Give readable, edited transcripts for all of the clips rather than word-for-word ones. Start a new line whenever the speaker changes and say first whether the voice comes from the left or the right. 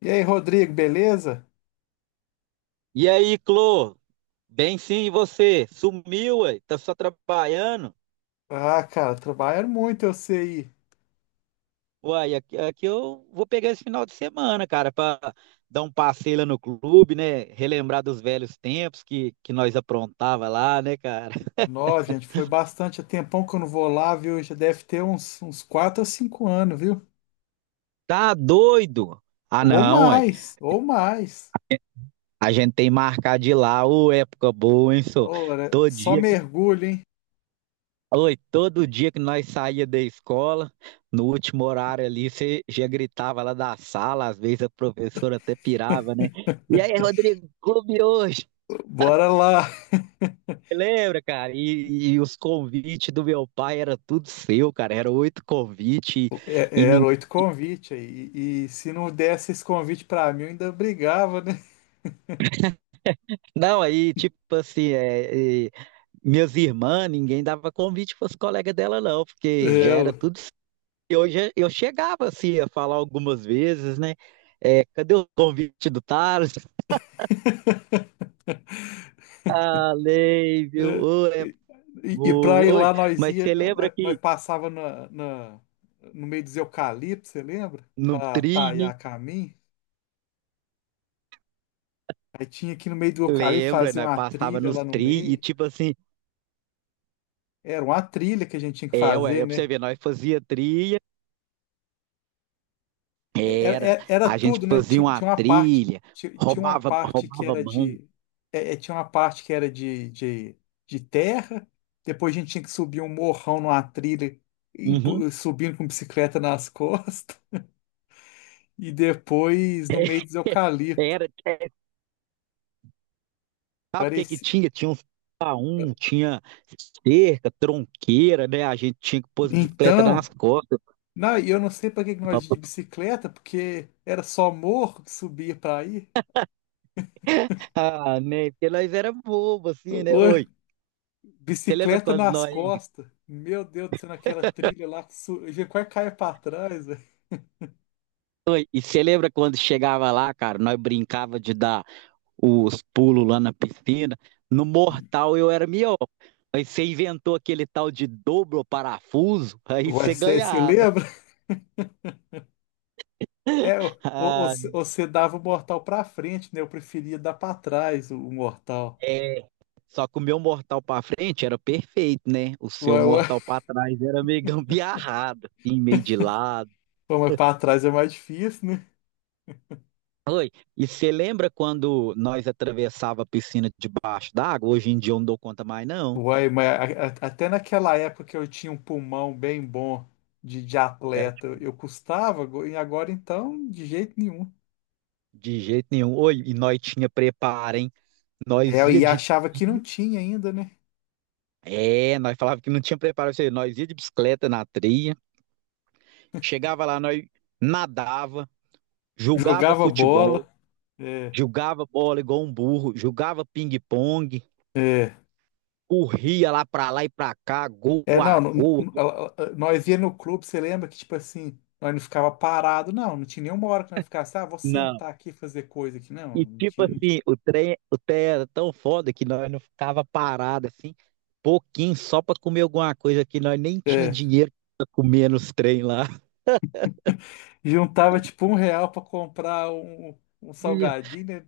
left: E aí, Rodrigo, beleza?
right: E aí, Clô? Bem, sim, e você? Sumiu, ué? Tá só trabalhando?
left: Ah, cara, trabalharam muito, eu sei.
right: Uai, aqui eu vou pegar esse final de semana, cara, pra dar um passeio lá no clube, né? Relembrar dos velhos tempos que nós aprontava lá, né, cara?
left: Nós, gente, foi bastante. Há tempão que eu não vou lá, viu? Já deve ter uns 4 ou 5 anos, viu?
right: Tá doido? Ah,
left: Ou
right: não, ué.
left: mais, ou mais.
right: A gente tem marcado de ir lá, ô, época boa, hein, só?
left: Ora, só mergulho, hein?
right: Oi, todo dia que nós saía da escola, no último horário ali, você já gritava lá da sala, às vezes a professora até pirava, né? E aí, Rodrigo, clube hoje?
left: Bora lá.
right: Lembra, cara? E os convites do meu pai era tudo seu, cara. Era 8 convites e,
left: É, era
right: ninguém.
left: oito convites aí. E se não desse esse convite pra mim, eu ainda brigava, né?
right: Não, aí, tipo assim, minhas irmãs, ninguém dava convite para os colegas dela, não,
left: É,
right: porque já era
left: eu.
right: tudo seu. Eu chegava assim a falar algumas vezes, né? É, cadê o convite do Thales? Falei, viu?
left: Eh,
right: Ô, é
left: e para
right: boa.
left: ir
right: Oi,
left: lá, nós
right: mas
left: ia,
right: você lembra
left: nós, nós
right: que
left: passava no meio dos eucaliptos, você lembra?
right: no
left: Para
right: trilho,
left: taiar caminho. Aí tinha aqui no meio do eucalipto
right: lembra,
left: fazer
right: nós
left: uma
right: passava
left: trilha
right: nos
left: lá no
right: tri e
left: meio.
right: tipo assim,
left: Era uma trilha que a gente tinha que
right: é, ué,
left: fazer,
right: é pra você
left: né?
right: ver, nós fazia trilha,
left: Era,
right: era,
left: era, é, era
right: a gente
left: tudo, né?
right: fazia
left: Tinha,
right: uma
left: tinha uma parte,
right: trilha,
left: tinha, tinha uma
right: roubava,
left: parte que
right: roubava
left: era
right: banco.
left: de, tinha uma parte que era de terra. Depois a gente tinha que subir um morrão numa trilha,
right: Uhum.
left: subindo com bicicleta nas costas. E depois no meio dos eucalipto.
right: Era, é, sabe o que que
left: Parecia.
right: tinha? Tinha uns paum, tinha cerca, tronqueira, né? A gente tinha que pôr as bicicletas
left: Então,
right: nas costas.
left: não, e eu não sei para que que nós ia de bicicleta, porque era só morro que subia para aí.
right: Ah, né? Porque nós era bobo, assim, né?
left: Ô,
right: Oi, você lembra
left: bicicleta
right: quando
left: nas
right: nós
left: costas. Meu Deus do céu, naquela trilha lá eu já quase caia para trás, velho.
right: E você lembra quando chegava lá, cara, nós brincava de dar os pulos lá na piscina. No mortal eu era melhor. Aí você inventou aquele tal de dobro parafuso, aí
left: Ué,
right: você
left: você
right: ganhava.
left: lembra? É,
right: Ah,
left: você dava o mortal para frente, né? Eu preferia dar para trás o mortal.
right: é. Só que o meu mortal pra frente era perfeito, né? O seu
left: Ué, ué.
right: mortal pra trás era meio gambiarrado, assim, meio de lado.
left: Pô, mas para trás é mais difícil, né?
right: E você lembra quando nós atravessava a piscina debaixo d'água? Hoje em dia eu não dou conta mais, não.
left: Uai, mas até naquela época que eu tinha um pulmão bem bom de
right: Era
left: atleta,
right: tipo,
left: eu custava, e agora então, de jeito nenhum.
right: de jeito nenhum. Oi, e nós tinha preparo, hein?
left: É,
right: Nós ia
left: e
right: de.
left: achava que não tinha ainda, né?
right: É, nós falava que não tinha preparo, isso aí. Nós ia de bicicleta na trilha, chegava lá, nós nadava, jogava
left: Jogava
right: futebol,
left: bola. É,
right: jogava bola igual um burro, jogava ping-pong,
left: é.
right: corria lá pra lá e pra cá, gol
left: É, não,
right: a gol.
left: nós ia no clube, você lembra que, tipo assim, nós não ficava parado, não, não tinha nenhuma hora que nós ficasse, ah, vou
right: Não.
left: sentar aqui e fazer coisa aqui. Não,
right: E
left: não
right: tipo
left: tinha, não tinha.
right: assim, o trem era tão foda que nós não ficava parado assim, pouquinho só pra comer alguma coisa que nós nem tinha
left: É,
right: dinheiro pra comer nos trem lá.
left: juntava tipo um real para comprar um
right: Isso.
left: salgadinho, né?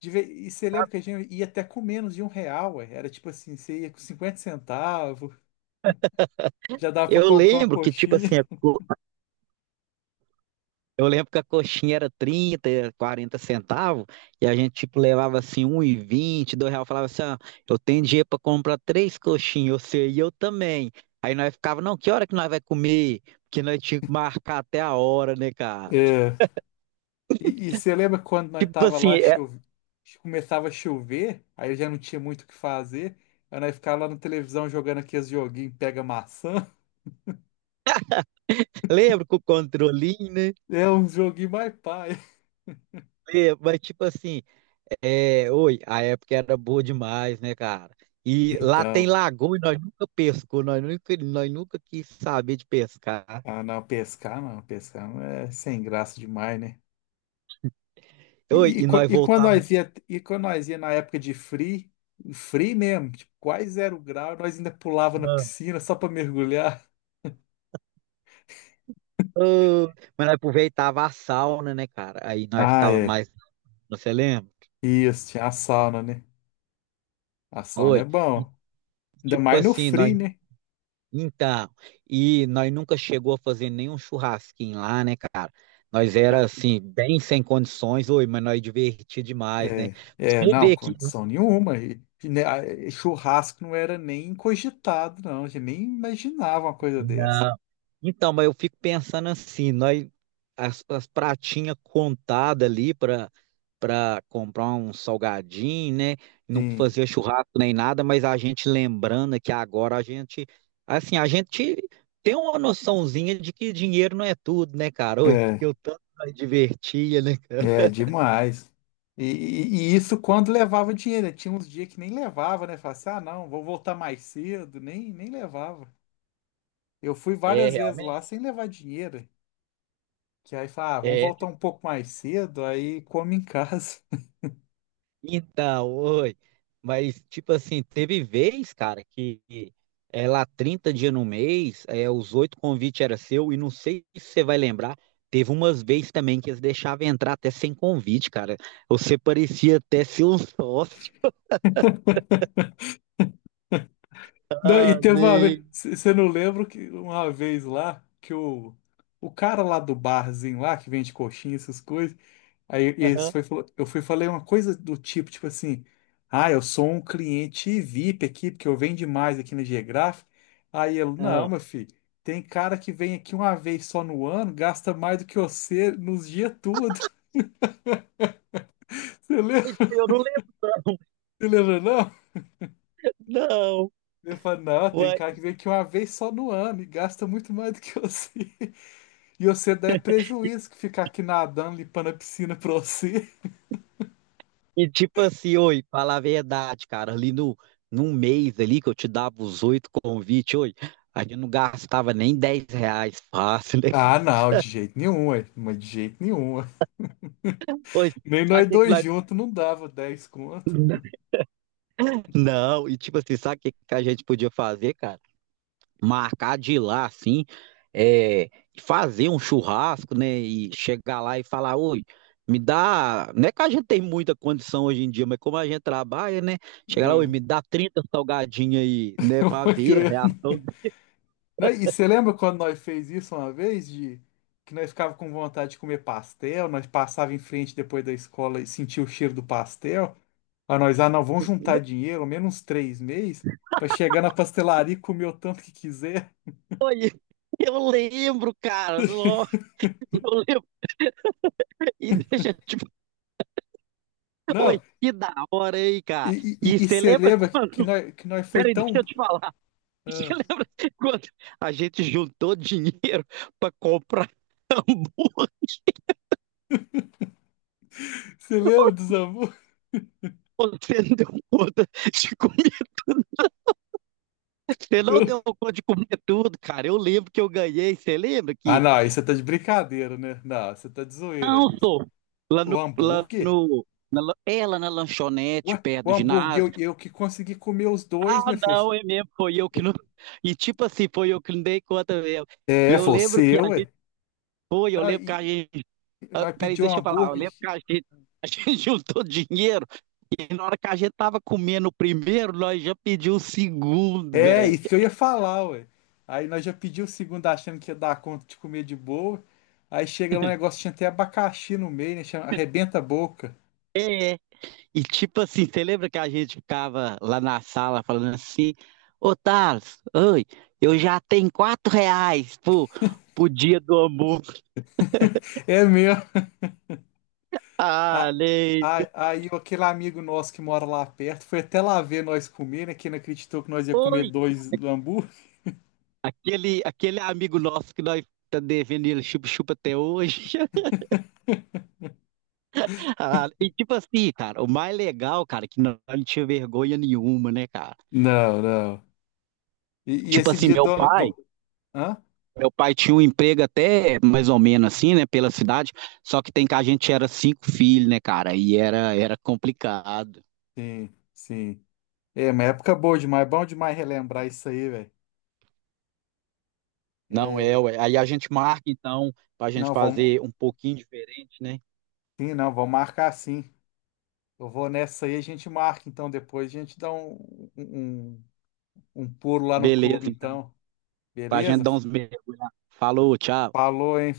left: De ve- E você lembra que a gente ia até com menos de um real, ué? Era tipo assim, você ia com 50 centavos, já dava pra
right: Eu
left: comprar uma
right: lembro que, tipo
left: coxinha.
right: assim, eu lembro que a coxinha era 30, 40 centavos, e a gente, tipo, levava assim 1,20, R$ 2, falava assim, ó, eu tenho dinheiro para comprar três coxinhas, você e eu também. Aí nós ficava, não, que hora que nós vai comer? Porque nós tínhamos que marcar até a hora, né, cara?
left: É. E você lembra quando nós
right: Tipo
left: tava
right: assim,
left: lá,
right: é,
left: começava a chover, aí já não tinha muito o que fazer, aí nós ficava lá na televisão jogando aqueles joguinhos, pega maçã.
right: lembro com o controlinho, né?
left: É um joguinho mais pai.
right: Lembro, mas tipo assim, é, oi, a época era boa demais, né, cara? E lá tem
left: Então,
right: lagoa e nós nunca pescou, nós nunca quis saber de pescar.
left: ah não, pescar não, pescar não é sem graça demais, né?
right: Oi,
left: E, e,
right: e
left: qua-
right: nós
left: e quando
right: voltávamos.
left: nós ia, e quando nós ia na época de free, free mesmo, tipo, quase zero grau, nós ainda pulava na piscina só pra mergulhar.
right: Ô, mas nós aproveitava a sauna, né, cara? Aí nós
left: Ah,
right: ficava
left: é.
right: mais, você lembra?
left: Isso, tinha a sauna, né? A sauna é
right: Oi. E,
left: bom. Ainda
right: tipo
left: mais no
right: assim, nós
left: free, né?
right: então, e nós nunca chegou a fazer nenhum churrasquinho lá, né, cara? Nós era
left: Ah,
right: assim, bem sem condições, oi, mas nós divertia demais, né?
left: é, é,
right: Você
left: não,
right: vê que.
left: condição nenhuma. E, né, e churrasco não era nem cogitado, não. A gente nem imaginava uma coisa dessa.
right: Então, mas eu fico pensando assim, nós as pratinhas contadas ali para comprar um salgadinho, né? Não
left: Sim.
right: fazia churrasco nem nada, mas a gente lembrando que agora a gente assim, a gente tem uma noçãozinha de que dinheiro não é tudo, né, cara? Oi, porque
left: É.
right: o tanto nós divertia, né, cara?
left: É, demais. E isso quando levava dinheiro, né? Tinha uns dias que nem levava, né? Falava assim, ah, não, vou voltar mais cedo. Nem levava. Eu fui
right: É,
left: várias vezes lá
right: realmente.
left: sem levar dinheiro. Que aí fala, ah, vamos voltar um pouco mais cedo, aí come em casa.
right: Então, oi. Mas, tipo assim, teve vez, cara, que é, lá 30 dias no mês, é, os 8 convites era seu, e não sei se você vai lembrar, teve umas vezes também que eles deixavam entrar até sem convite, cara. Você parecia até ser um sócio.
left: Não, e teve uma vez,
right: Falei,
left: você não lembra que uma vez lá, que o cara lá do barzinho lá, que vende coxinha, essas coisas, aí eles
right: aham,
left: foi, eu fui e falei uma coisa do tipo, assim, ah, eu sou um cliente VIP aqui, porque eu venho demais aqui na Geográfica. Aí ele, não,
right: aham.
left: meu filho, tem cara que vem aqui uma vez só no ano, gasta mais do que você nos dias tudo. Você lembra,
right: Isso eu não lembro,
left: você lembra não?
right: não.
left: Ele falou, não, tem
right: Uai.
left: cara que vem aqui uma vez só no ano e gasta muito mais do que você. E você dá é prejuízo que ficar aqui nadando, limpando a piscina pra você.
right: E tipo assim, oi, fala a verdade, cara, ali no, num mês ali que eu te dava os 8 convites, oi, a gente não gastava nem R$ 10 fácil, né.
left: Ah, não, de jeito nenhum, ué, mas de jeito nenhum.
right: Pois,
left: Nem
right: sabe o
left: nós
right: que que
left: dois
right: nós...
left: juntos não dava 10 conto.
right: Não, e tipo assim, sabe o que que a gente podia fazer, cara? Marcar de ir lá, assim, é, fazer um churrasco, né? E chegar lá e falar, oi, me dá. Não é que a gente tem muita condição hoje em dia, mas como a gente trabalha, né? Chegar lá, oi,
left: É,
right: me dá 30 salgadinhos aí, né? Pra
left: uma
right: ver a
left: criança.
right: reação.
left: Né, e você lembra quando nós fez isso uma vez, de que nós ficava com vontade de comer pastel, nós passava em frente depois da escola e sentia o cheiro do pastel. Aí nós, ah, não, vamos juntar dinheiro, ao menos uns 3 meses, para chegar na pastelaria e comer o tanto que quiser.
right: Eu lembro, cara. Nossa, eu lembro. E deixa, tipo, oi,
left: Não,
right: que da hora aí, cara.
left: e,
right: E
left: e, e
right: você
left: você
right: lembra
left: lembra que
right: quando?
left: nós, que nós foi
right: Peraí, deixa
left: tão.
right: eu te falar. Você
left: Ah,
right: lembra quando a gente juntou dinheiro para comprar burro?
left: você lembra dos amores?
right: Você não deu conta de comer tudo. Você não deu conta de comer tudo, cara. Eu lembro que eu ganhei. Você lembra
left: Ah,
right: que.
left: não, aí você tá de brincadeira, né? Não, você tá de zoeira.
right: Não sou. Lá
left: O
right: no. Lá
left: hambúrguer?
right: no na, lan- é, lá na lanchonete,
left: Ué,
right: perto
left: o
right: do
left: hambúrguer,
right: ginásio.
left: eu que consegui comer os dois,
right: Ah,
left: meu filho.
right: não, é mesmo. Foi eu que não. E tipo assim, foi eu que não dei conta mesmo. E
left: É,
right: eu
left: foi o
right: lembro que
left: seu,
right: a gente.
left: ué.
right: Foi, eu
left: Não,
right: lembro que a
left: e,
right: gente.
left: e
right: Ah,
left: nós
right: peraí,
left: pedimos um
right: deixa eu falar. Eu
left: hambúrguer.
right: lembro que a gente, a gente juntou dinheiro e na hora que a gente tava comendo o primeiro, nós já pedimos o segundo,
left: É,
right: velho.
left: isso que eu ia falar, ué. Aí nós já pedimos o segundo achando que ia dar conta de comer de boa. Aí chega lá um negócio, tinha até abacaxi no meio, né? Chama, arrebenta a boca.
right: É. É. E tipo assim, você lembra que a gente ficava lá na sala falando assim: Ô Thales, oi, eu já tenho R$ 4 pro, dia do amor.
left: É mesmo.
right: Ah,
left: A-
right: lei.
left: Aí aquele amigo nosso que mora lá perto foi até lá ver nós comer, né? Que não acreditou que nós ia comer
right: Oi.
left: dois do hambúrguer.
right: Aquele amigo nosso que nós tá devendo ele chupa-chupa até hoje. Ah, e tipo assim, cara, o mais legal, cara, é que não, não tinha vergonha nenhuma, né, cara?
left: Não, não. E
right: Tipo
left: esse
right: assim,
left: dia do, do... Hã?
right: meu pai tinha um emprego até mais ou menos assim, né, pela cidade, só que tem que a gente era cinco filhos, né, cara, e era complicado.
left: Sim, sim. É, uma época boa demais. Bom demais relembrar isso aí, velho.
right: Não é,
left: É,
right: ué. Aí a gente marca, então, pra gente
left: não, vamos.
right: fazer um pouquinho diferente, né?
left: Sim, não, vamos marcar sim. Eu vou nessa aí, a gente marca então depois. A gente dá um, um um pulo lá no clube,
right: Beleza, então,
left: então.
right: pra gente
left: Beleza?
right: dar uns mergulhos. Falou, tchau.
left: Falou, hein?